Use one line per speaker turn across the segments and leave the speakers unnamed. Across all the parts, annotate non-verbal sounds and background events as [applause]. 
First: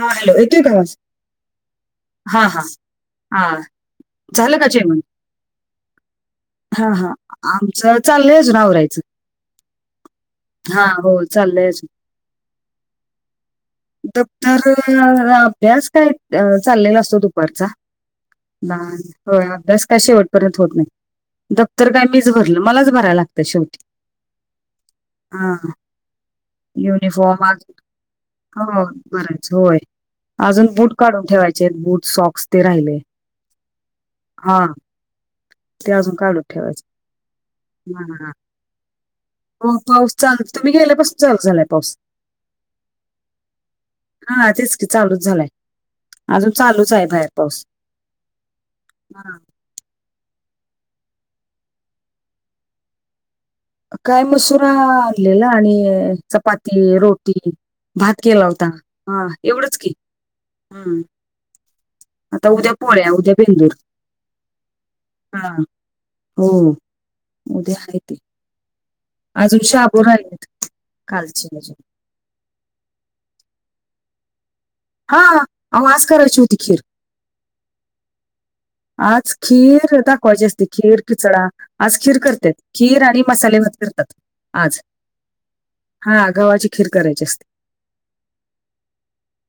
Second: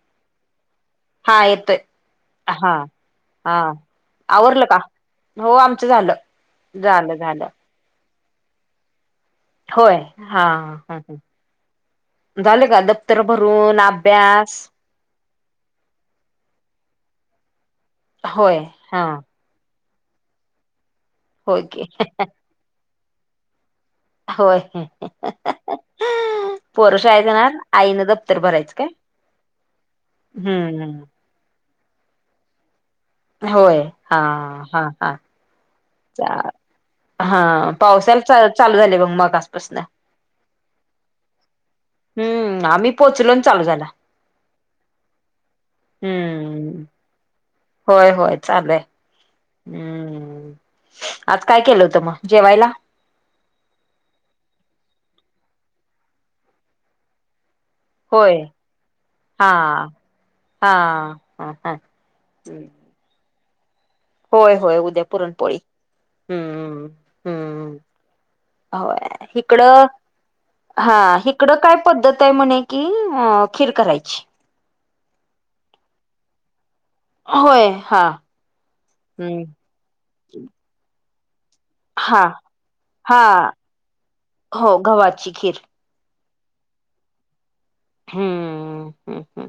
हा हॅलो येतोय का आवाज
हां येतंय
हा हा
हां
हा
हां.
झालं
आवरलं का? हो आमचं झालं.
हां हां
झालं झालं.
आमचं चाललंय अजून आवरायचं.
होय हां.
हा हो चाललंय अजून.
झालं का दप्तर भरून अभ्यास?
[unintelligible] अभ्यास काय अ चाललेला असतो दुपारचा.
होय हा
[unintelligible] होय अभ्यास काय शेवटपर्यंत होत नाही,
होय की
दफ्तर काय मीच भरलं. मलाच भराय लागतं शेवटी.
होय.
हा
पोरं शाळेला जाणार आईनं दप्तर भरायचं काय?
भरायचे होय, अजून बूट
हम्म
काढून ठेवायचेत बूट सॉक्स ते राहिले.
होय, हां
हा
हां हां.
ते अजून काढून ठेवायचे
[unintelligible] हां
हा,
पावसाला
हा.
चा-चालू झाले ब मगा.
हो पाऊस चाल तुम्ही गेल्यापासून चालू झालाय पाऊस.
हम्म आम्ही पोचलो आणि चालू झाला
हां तेच की चालूच झालाय अजून
हम्म
चालूच आहे बाहेर. पाऊस
होय होय चालू आहे.
हा.
हम्म आज काय केलं होतं मग जेवायला?
काय मसुरा आणलेलं आणि चपाती रोटी. भात
होय
केला होता हां एवढंच
हा
की,
हा
हम्म
हा हा
आता उद्या पोळ्या उद्या बेंदूर.
होय होय उद्या
हा.
पुरणपोळी
हो
हम्म
उद्या आहे ते
हम्म होय.
अजून
[unintelligible]
शाबू राहिलेत
हां
कालची
इकडं काय
अजून
पद्धत आहे म्हणे. की अ खीर करायची.
हां अहो आज करायची होती खीर.
होय हां.
आज खीर दाखवायची असते खीर. खिचडा आज खीर
हा
करत्यात खीर
हा
आणि मसाले भात करतात
हो
आज.
गव्हाची खीर
हां गव्हाची खीर करायची असते.
हम्म, हम्म हम्म.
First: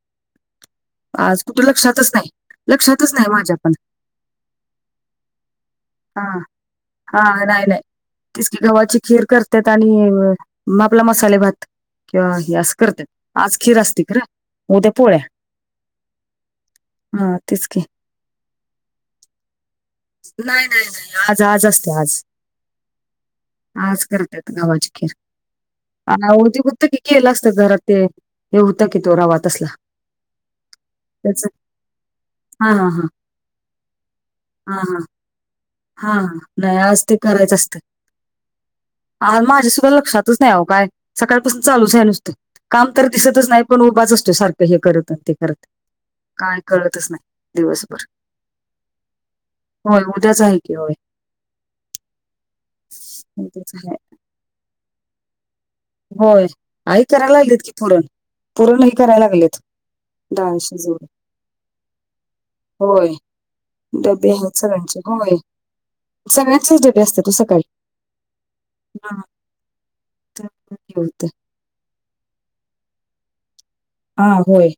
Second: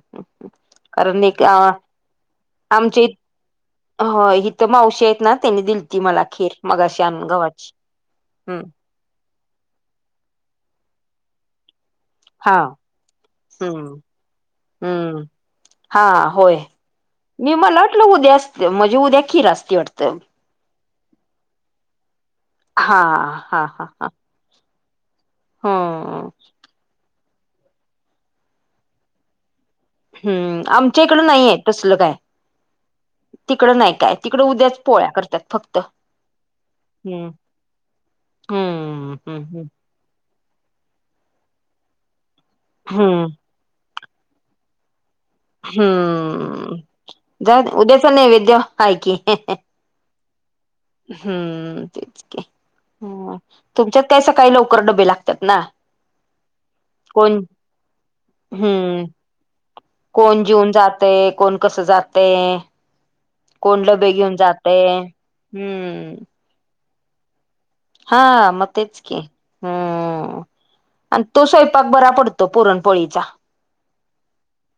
आज कुठं लक्षातच नाही,
आमच्या इ
लक्षातच नाय माझ्यापण.
हो इथं मावशी आहेत ना त्यांनी दिल
हा हा नाही नाही, तीच की
हम्म
गव्हाची खीर कर त्यात आणि म आपला मसाले भात. किंवा
हा
हे असं करत्यात. आज खीर
हम्म
असते खरं, मग उद्या पोळ्या.
हम्म हा होय,
हा
मी
तेच की
मला वाटलं उद्या असत्या म्हणजे उद्या खीर असती वाटतं.
नाही नाही नाही आज आज असत्या आज.
हा हा हा
आज
हा
करतेत गव्हाची खीर. अ
हम्म
उदी हुतं की ते केलं असत घरात ते, हे होतं की तो रवा तसला.
हम्म आमच्या इकडं
त्याच
नाहीये तसल काय,
हा हा हा
तिकडं नाही काय. तिकडं उद्याच पोळ्या करतात फक्त.
हां नाय आज ते
हम्म
करायचं असतंय.
हम्म
आ
हम्म
माझ्या सुद्धा लक्षा ती नाही अहो काय, सकाळपासून चालूच आहे नुसतं. काम तर
हम्म
दिसतच नाही पण उभाच असतोय सारखं हे करत ते. करत काय
हम्म,
कळतच नाही
[unintelligible]
दिवसभर
उद्याचा नैवेद्य हाय की.
होय उद्याच हाय की होय.
हम्म, तेच की. हं
तेच आहे.
तुमच्यात काय सकाळी लवकर डबे लागतात ना?
होय आई कराय
कोण
लागल्यात की थोडं, पुरण ही
हम्म
कराय लागल्यात.
कोण जेऊन जातंय, कोण कसं जातंय.
होय.
कोण डबे घेऊन जातंय, हं.
सगळ्यांचच डबे असत्यात ओ सकाळी.
हा मग तेच की,
हा त्यामुळं हे
हम्मआणि
होतंय
तो स्ववयंपाक बरा पड तो पुरणपोळीचा.
आं होय.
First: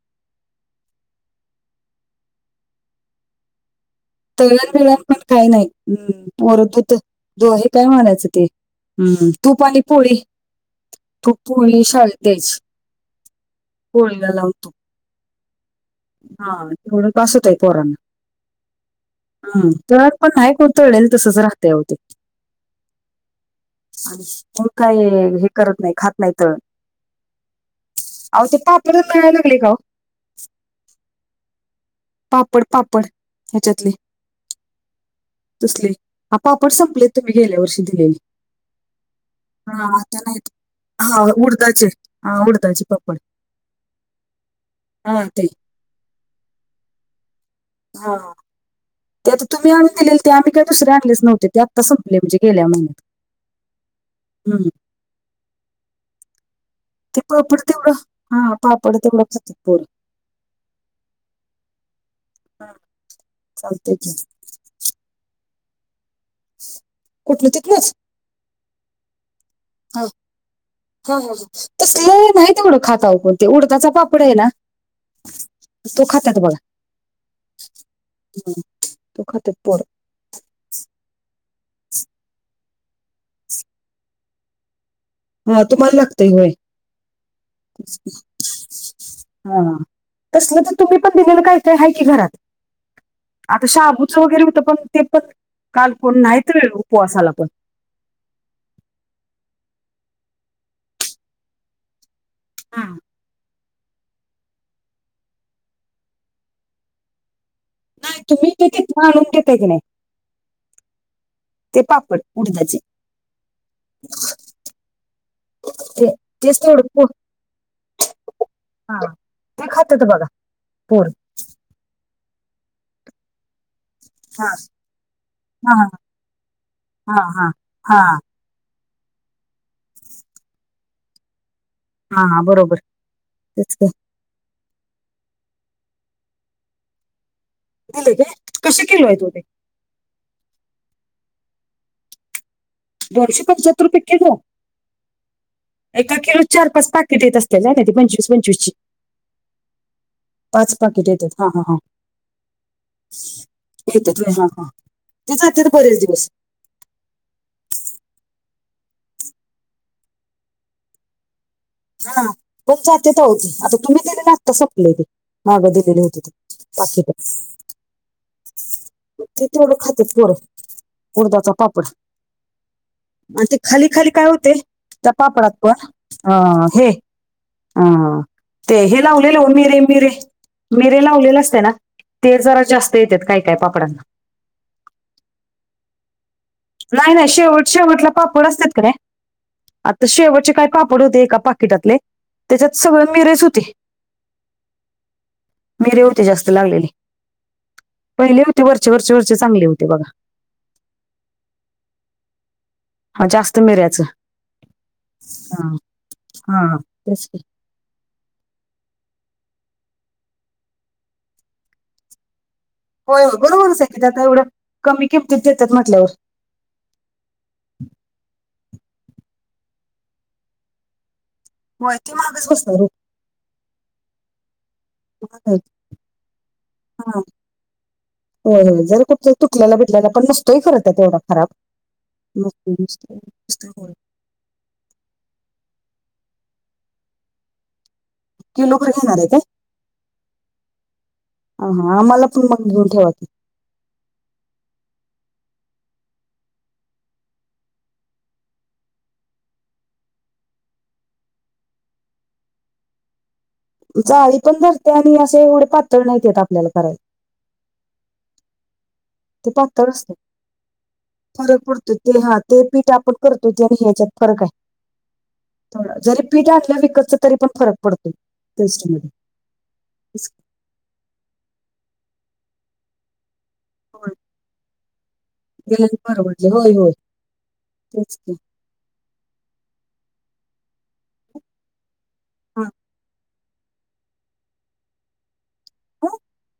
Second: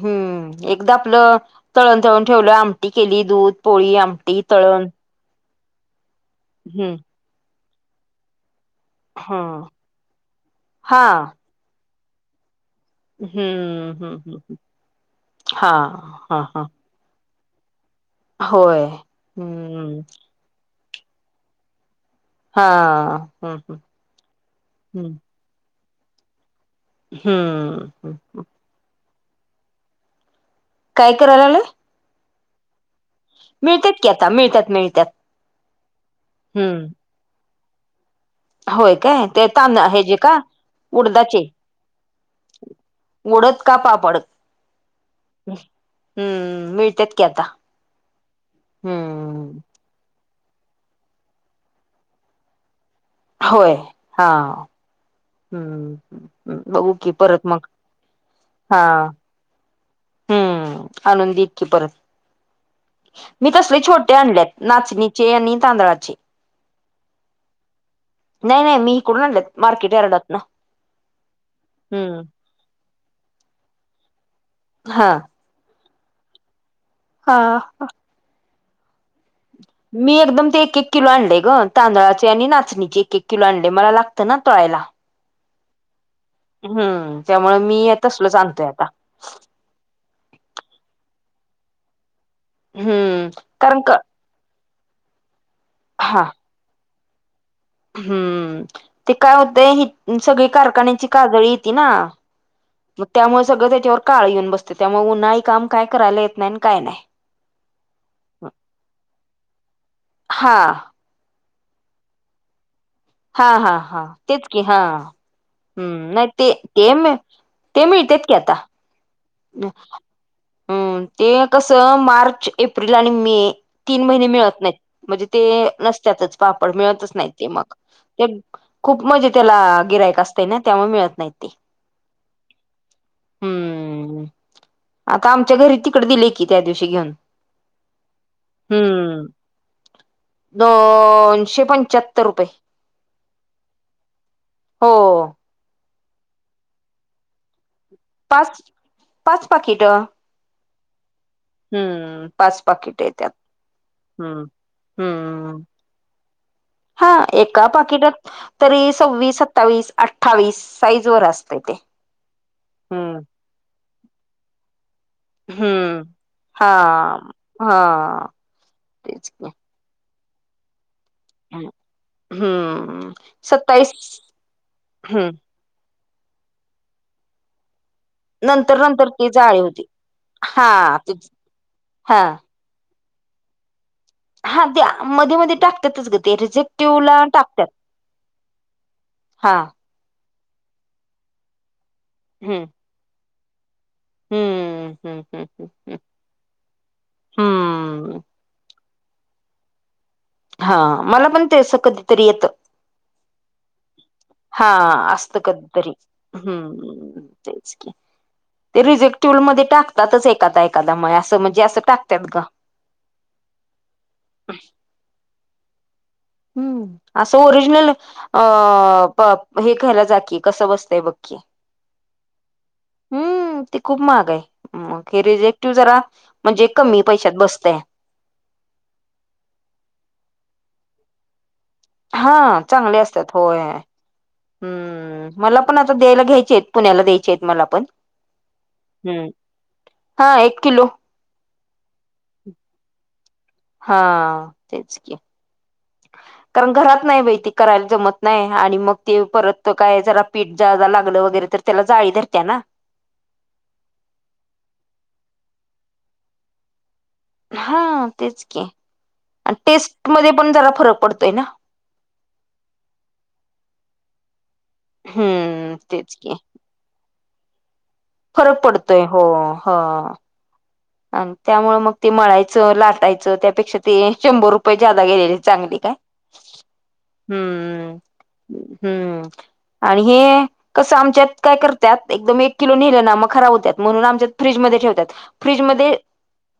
हम्म एकदा आपलं तळण तळून ठेवलं, आमटी केली. दूध, पोळी, आम
तळण्यात बिळण्यात पण काही नाही, हम्म वरदूत
हम्म
दोहे काय म्हणायचं ते? तूप
ह
आणि पोळी,
हा
तूप पोळी शाळेत द्यायची.
हम्म हम्म
पोळीला लावून
हम्म
तूप
हां.
हा तेवढं बास होतंय पोरांना.
होय
हा
हम्म
तळण पण पण न्हाय कोण तळलेल तसच राहंतंय आओ ते,
हा हम्म
मग काय
हम्म
हे करत नाही, खात नाही तळण.
हम्म ह.
अहो ते पातळच मिळा लागले का ओ?
काय कराय लागले?
पापड पापड ह्याच्यातले,
मिळतात की आता मिळतात मिळतात
तसले हा पापड
हम्म
संपलेत. तुम्ही गेल्या वर्षी दिेलेली.
होय काय ते तांद हेजे का?
नाहीत हा उडदाचे, हा उडदाचे पापड.
उडद का पापड
हां ते.
हम्म मिळतेत की आता.
हां ते तर
हम्म
तुम्ही आणून दिले ते आम्ही काही दुसरे आणलेच नव्हते, ते आत्ता संपले आमचे गेल्या महिन्यात.
होय हांव,
हम्म.
हम्म बघू की.
ते
परत
पापड
मग
तेवढं, हां
हा
पापड तेवढंच खातेत पोरं.
हम्म आणून देतकी परत.
हा,
मी तसले
चालतंय की
छोटे आणल्यात. नाचणीचे आणि तांदळाचे.
कुठलं तिथनच
नाही नाही मी इकडून आणलेत मार्केट यार्डात ना.
तसलं
हम्म
तेवढं नाही खात पण उडताचा पापड आहे ना.
हा
तो खातात बरं.
हा.
हम्म तो खातात पोरं.
मी एकदम ते एक-एक किलो तांदळाचे आणि नाचणीचे एक एक किलो आणले मला लागतं ना तळायला.
हा तुम्हाला लाग
हम्म त्यामुळे मी तसलोच आणतोय आता.
हा हा तसलं तर तुम्ही पण दिलेलं काय ते आहेय की घरात.
हम्म
आता
कारण का
शाबूचा वगैरे होतं पण ते पण काल कोण
हा
नाही तळेल उपवासाला पण.
हम्म ते काय होतंय ही सगळी कारखान्याची कादळी येती ना.
हा
मग त्यामुळे सगळं त्याच्यावर काळ येऊन बसत त्यामुळे उन्हाळी काम काय करायला येत नाय आणि काय नाय.
नाही तुम्ही ते तिथनं आणून घेताय की नाही
हा
ते पापड उडदाचे.
हा हा हा तेच की हा. हम्म नाही ते
तेच थोडं पो-
ते ते मिळतेत की आता.
हा. ते खातात बघा
हम्म
पोर
ते कसं मार्च एप्रिल आणि मे तीन महिने
हा
मिळत नाहीत म्हणजे ते
हा
नसत्यातच पापड मिळतच
हा
नाहीत ते
हा
मग
हा
ते खूप म्हणजे त्याला गिराइक असते ना त्यामुळे मिळत नाही ते.
हा हा बरोबर तेच की.
हम्म आता आमच्या घरी तिकडे दिले की त्या दिवशी घेऊन.
दिले का कसं किलो आहे
हम्म
तेवढे?
दोनशे पंच्याहत्तर रुपये.
दोनशे पंच्याहत्तर रुपये किलो.
हो.
एका किलो चार पाच पाॅकेट येत असते जा नाय ते पंच
पाच पाच पाकीटं.
पाच पाकीट येत्यात.
हम्म पाच पाकिट येत्यात.
[unintelligible]
हम्म
तिचं ते
हम्म
बरे आहे दिवस.
हा एका पाकिटात तरी सव्वीस सत्तावीस अठ्ठावीस साईज वर असते ते.
हा पण जाते तर होती आता तुम्ही दिले ना आता संपले ते मागं दिलेली होती ते. पाकिट
हांम हां.
ते तेवढं खातेत पोरं उडदाचा पापड.
हम्म
आणि ते खाली
सत्तावीस
खाली काय होते त्या
हम्म
पापडात पण अ हे आं.
नंतर
ते हे
नंतर ती
लावलेलं हो
जाळी
मिरे
होती हा
मिरे
ते
लावलेलं असत्या ना
हा
ते जरा जास् त येतेत काय काय पापडांना.
हा द्या मध्ये मध्ये टाकतातच गं ते रिजे
नाय नाय शेवट शेवटला पापड असत्यात क नाय
हा
आता शेवटचे काय पापड होते एका पाकिटातले
हम्म
त्याच्यात सगळे मिरेच होते.
हम्म हम्म हम्म हम्म.
ते जास्त लागलेले
हम्म
पहिले होते वरचे वरचे वरचे चांगले होते बघा.
हा मला पण ते असं कधीतरी येतं.
हां जास्त मिऱ्याचं.
हां असतं
हा.
कधीतरी,
हा तेच
हम्म
की.
तेच की. ते रिजेक्टिवल मध्ये टाकतातच एखादा एखादा म ये असं म्हणजे असं टाकतात का?
होय होय बरोबरच हाय की मग आता एवढं कमी किमतीत देतात म्हंटल्यावर.
हम्म असं ओरिजनल अ प हे घ्यायला जाकी, कसं बसतंय बघ की.
होय ते महागच बसतंय हो.
हम्म ते खूप महाग आहे, मग हे
महाग आहे.
रिजेक्टिव जरा म्हणजे कमी पैशात बसतंय.
हो हो जर कुठचं तुटल्याला बिटल्याला पण नसतोय खरं त्यात एवढा फरक.
हा चांगली असत्यात होय. हम्म मलापण आता द्यायला घ्यायची हायत, पुण्याला द्यायची हायत मलापण.
किलो भर घेणार
हम्म,
आहे काय?
हां एक किलो.
अं आम्हाला पुढे मग घेऊन ठेवाकी.
हा तेच की. कारण घरात नाही बाई ते करायला जमत नाही आणि मग ते परत काय जरा पीठ ज्यादा लागलं वगैरे तर त्याला जाळी धरत्या ना.
जाळी पण धरत्या आणि असे एवढे पातळ नाहीत येत आपल्याला कराय.
हां तेच की
ते
आणि
पातळ
टेस्ट मध्ये पण जरा फरक पडतोय ना.
तो तेल हा ते पीठ आपण करतो ते आणि ह्याच्यात फरक हाय
हम्म
थोडा.
तेच
जरी
की
पीठ आणलं विकतच तरी पण फरक पडतो
फरक पडतोय
टेस्टमध्ये
हो ह.
तेच की.
आणि त्यामुळे मग ते मळायचं, लाटायचं त्यापेक्षा ते
होय.
शंभर रुपये ज्यादा गेलेले चांगली काय,
गेल्याने परवडले होय होय.
हम्म.
तेच की.
हम्म आणि हे कसं आमच्यात काय करत्यात एकदम एक
हा
किलो नेलं ना मग खराब होत्यात, म्हणून आमच्यात फ्रीजमध्येे ठेवत्यात. फ्रीजमध्ये ते
हो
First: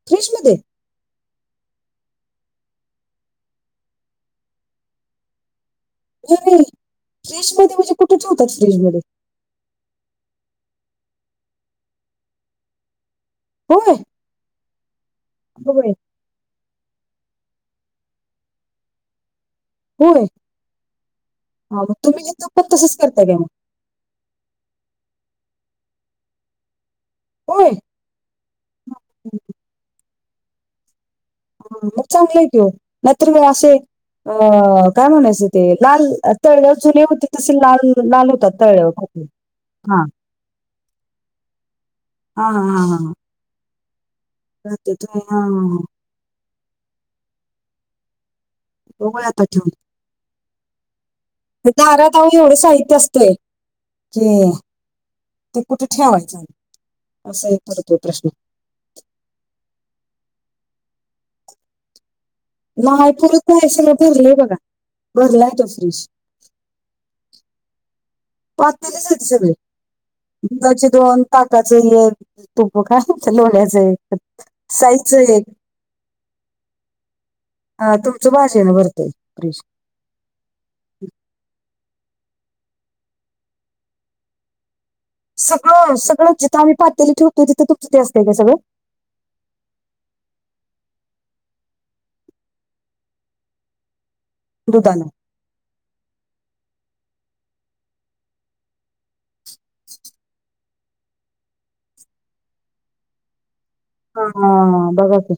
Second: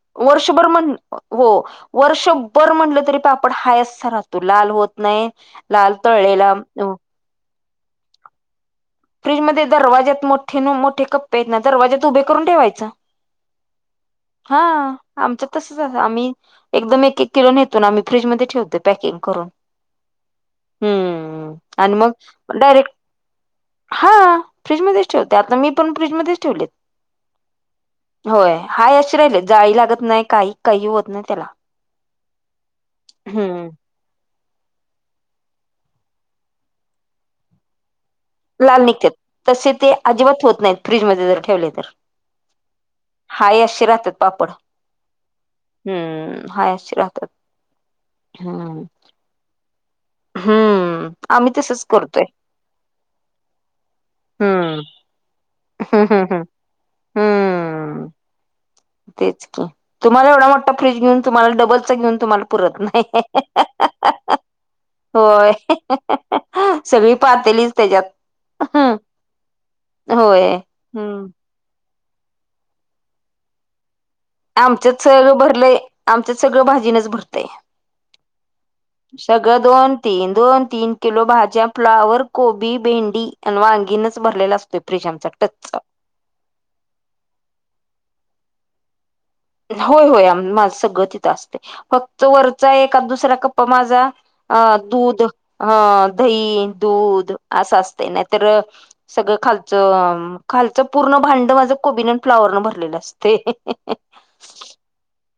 फ्रीज मध्ये
वर्षभर म्हण हो वर्षभर म्हटलं तरी पापड आपण हाय असा राहतो. लाल होत नाही लाल तळलेला
[unintelligible]
फ्रीजमध्ये दरवाज्यात मोठे न मोठे कप्पे आहेत ना, दरवाज्यात उभे करून ठेवायचा.
होय
हा आमच्यात तसंच
होय
हाय, आम्ही एकदम एक एक किलो नेतो न आम्ही फ्रीजमध्ये ठेवतो पॅकिंग करून.
होय,
हम्म
मग
आणि
तुम्ही घेतल्यावर पण
डायरेक्ट
तसंच करता का मग?
हा फ्रीजमध्येच ठेवते, आता मी पण फ्रीजमध्येच ठेवलेत.
होय
होय हाय अशी राहिलेत, जाळी लागत नाही काही काही होत नाही त्याला.
ह मग चांगलं आहे की ओ, नाहीतर मग
हम्म
असे अ काय म्हणायचं ते लाल, तळल्या जुने होते तसे लाल लाल होतात
लाल
तळल्यावर
निघत्यात
खोकले
तसे ते
हा
अजिबात होत नाहीत, फ्रीजमध्ये जर ठेवले तर.
हा हा हा हा
हाय अशे राहत्यात पापड.
[unintelligible]
हं हाय अशे राहतात हम्म.
उभही आता ठेवून.
हम्म. आम्ही तसच
दारात
करतोय
आओ एवढं साहित्य असतंय की
हम्म
ते कुठे
हम्म
ठेवायचं
हम्म
आणि असाही पडतोय
हम्म
प्रश्न.
तेच की. तुम्हाला एवढा मोठा फ्रीज घेऊन तुम्हाला डबलचा घेऊन तुम्हाला
नाही पुरत [unintelligible] बघा भरलेय बघा भरलाय
होय
तो फ्रीज
सगळी पातेलीच त्याच्यात
पातेलीच आहेत सगळे
होय
दुधाचे दोन
हम्म
तपाच एक तुप काय म्हणता लोण्याचं एक
आमच्यात
साईजच
[unintelligible]
एक
भरलंय आमच्याच सगळं भाजीनच भरतंय
हा तुमचं भाजीन भरतय फ्रिज
दोन तीन दोन तीन किलो भाज्या फ्लावर कोबी भेंडी आणि वांगीनच भरलेला आसतोय फ्रिज आम
सगळं सगळं जिथं आम्ही पातेली ठेवतो जिथे तुमचं ते आसतंय का ते सगळं
होय होय आ माझ् सगळं तिथं आसतंय फक्त वरचा एकाद दुसरा कप्पा माझा अ
दुधानं
दूध हं दही दूध असं आसतंय नाही तर सगळं खालचं खालचं पूर्ण भांड माझ कोबीन फ्लावर न भरलेलं असत ते [unintelligible]
हा हा बघा ते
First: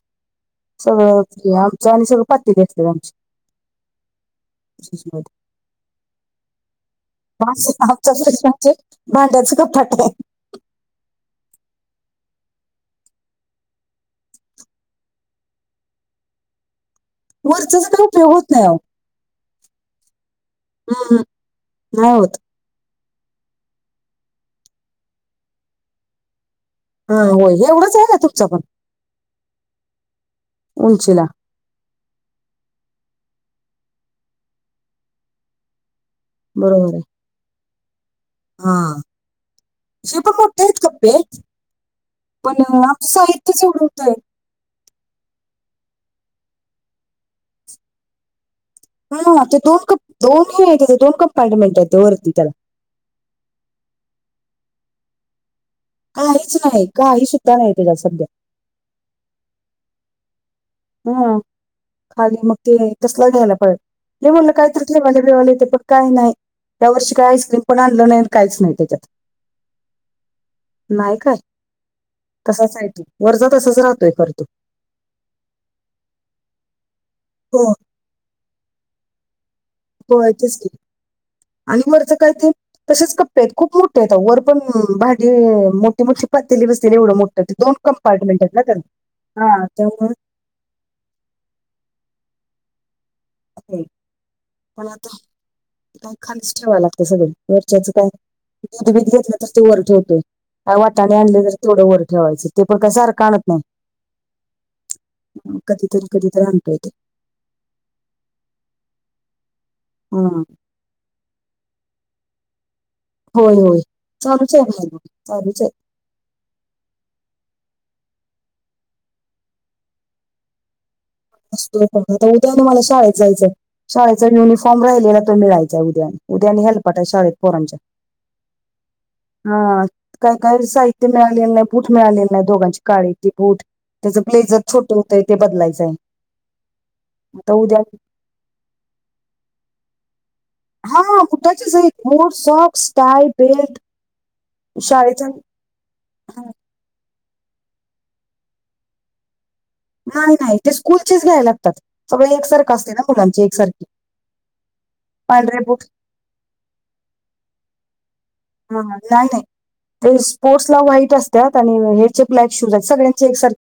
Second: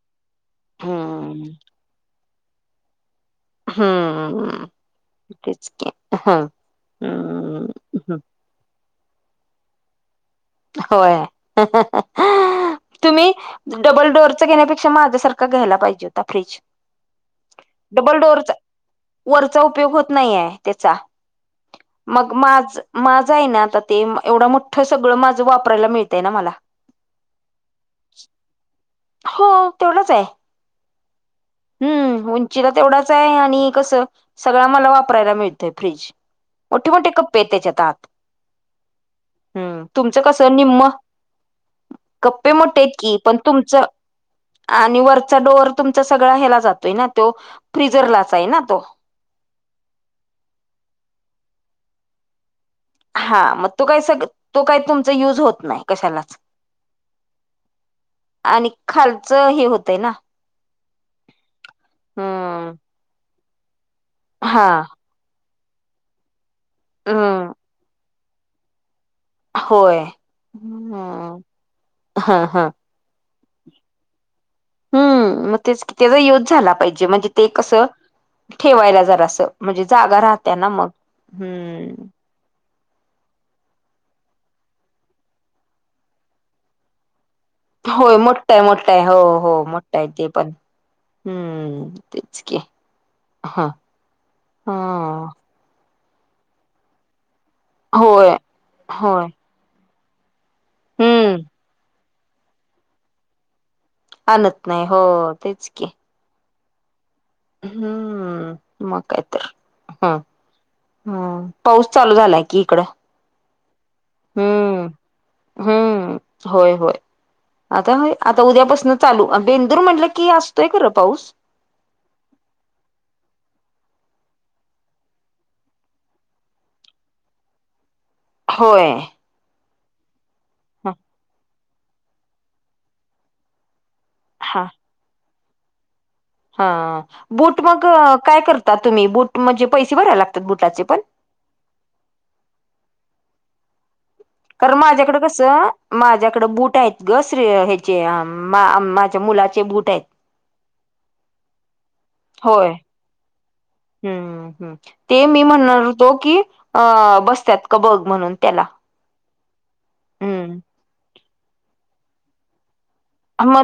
सगळंच
हम्म
की आमचं आणि सगळ पातेली आसतीया आमची
हम्म
फ्रीज मध्ये
तेच की हं
भांड्याच का [unintelligible]
होय तुम्ही डबल डोअरच घेण्यापेक्षा माझ्यासारखा घ्यायला पाहिजे होता फ्रीज
वरचचा काही
डबल
उपयोग होत
डोअरचा
नाही आव
वरचा उपयोग होत नाहीये त्याचा
हम्म, नाही
मग
होत
माझ माझं आहे ना आता ते एवढं मोठ्ठ सगळं माझं वापरायला मिळतंय ना मला
हा होय एवढंच आहे का तुमचं पण
हो तेवढंच आहे
उंचीला
हम्म उंचीला तेवढाच आहे आणि कसं सगळा मला वापरायला मिळतंय फ्रीज मोठे
बरोबर आहे
मोठे कप्पे आहेत तेच्यात आत
हा
हम्म तुमचं
[unintelligible]
कसं
मोठे आहेत
निम्म
कप्पे
कप्पे
पण
मोठे आहेत
आमचं
की पण
साहित्यच एवढं
तुमचं
होतंय
आणि वरचा डोअर तुमचा सगळा ह्याला जातोय ना त्यो फ्रिजरलाच आहे ना तो
हा हा ते दोन क दोनही आहे त्या दोन कंपार्टमेंट आहे त्या वरती त्याला
हा मग तो काय सग तो काही तुमचा युज होत नाही कशालाच
काहीच नाही काही सुद्धा नाही त्याच्यात सध्या
आणि खालचं हे होतय ना
हम खाली मग ते
हम्म
तसला घ्यायला पाहिजे नाही म्हणलं
हा
काहीतरी ठेवायला बिवायला इथं पण काय नाही त्या वर्षी काय
हम्म
आईस्क्रीम पण आणलं नाही काहीच नाही त्याच्यात
होय
नाही काय
हम हा हा
तसाच आहे तो वरचा तसाच राहतोय खरं तर
हम्म मग तेच की त्याचा युज झाला पाहिजे म्हणजे ते
हो
कसं ठेवायला जरा असं म्हणजे जागा राहत्या ना मग हम्म
करते तसेच कप्प आहेत खूप मोठे आहेत आहो वर पण भांडी मोठी मोठी पातेली बसतेली एवढं मोठ
होय मोठाय मोठाय हो हो
हा
मोठा आहे
त्यामुळे
ते पण हम्म तेच की हा
[unintelligible]
हा
पण आता काय खालीच ठेवा लागत सगळ वरच्याचं काय
होय
दूध बीध
होय
घेतलं तर ते वर ठेवतोय का वाटाने
हम्म
आणले तर तेवढं वर ठेवायचं ते पण काय सारखं आणत नाही
आणत नाय हो तेच की
कधी तर आणतोयतो.
हम्म, मग काय तर हम
हं.
हम् पाऊस चालू झालाय की इकडं.
होय होय चालूच आहे
हम्म
बाहेरम चालूच आहे.
हम्म होय होय. आता हाय, आता उद्यापासन चालू बेंदूर म्हटलं की असतोय खरं पाऊस.
असूद्या आता, उद्यान मला शाळाेत जायचंय. शाळेचा युनिफॉर्म राहिलेला तो मिळायचा उद्या, उद्या आणि हेलपटा आहे शाळेत पोरांच्या.
होय.
हा काही काही
ह
साहित्य मिळालेलं नाही बूट मिळालेलं नाही दोघांची काळे ते बूट. त्याचं ब्लेझर
हा
छोटं होतंय ते बदलायचंय.
हा, बूट मग काय करता तुम्ही, बूट म्हणजे पैसे भरायला लागतात? बुटाचे
हा
पण
बुटाचे सहित, बूट, सॉक्स, टाय बेल्ट.
कारण माझ्याकडं
शाळेच्या
कसं माझ्याकडें बूट आहेत ग श्रे ह्याचे माझ्या मुलाचे बूट. आहेत
नाही नाही ते स्कूलचेच घ्यायला लागतात. सगळे एकसारखं असते ना मुलांचे एकसारखे.
हम् ह ते मी म्हणणार होतो की अ बसत्यात का बघ म्हणून. त्याला
हा चात आहे [unintelligible] ते
हम्म
स्पोर्ट्स ला व्हाईट असत्यात आणि हेचे ब्लॅक शूज आहेत सगळ्यांचे एकसारखे
म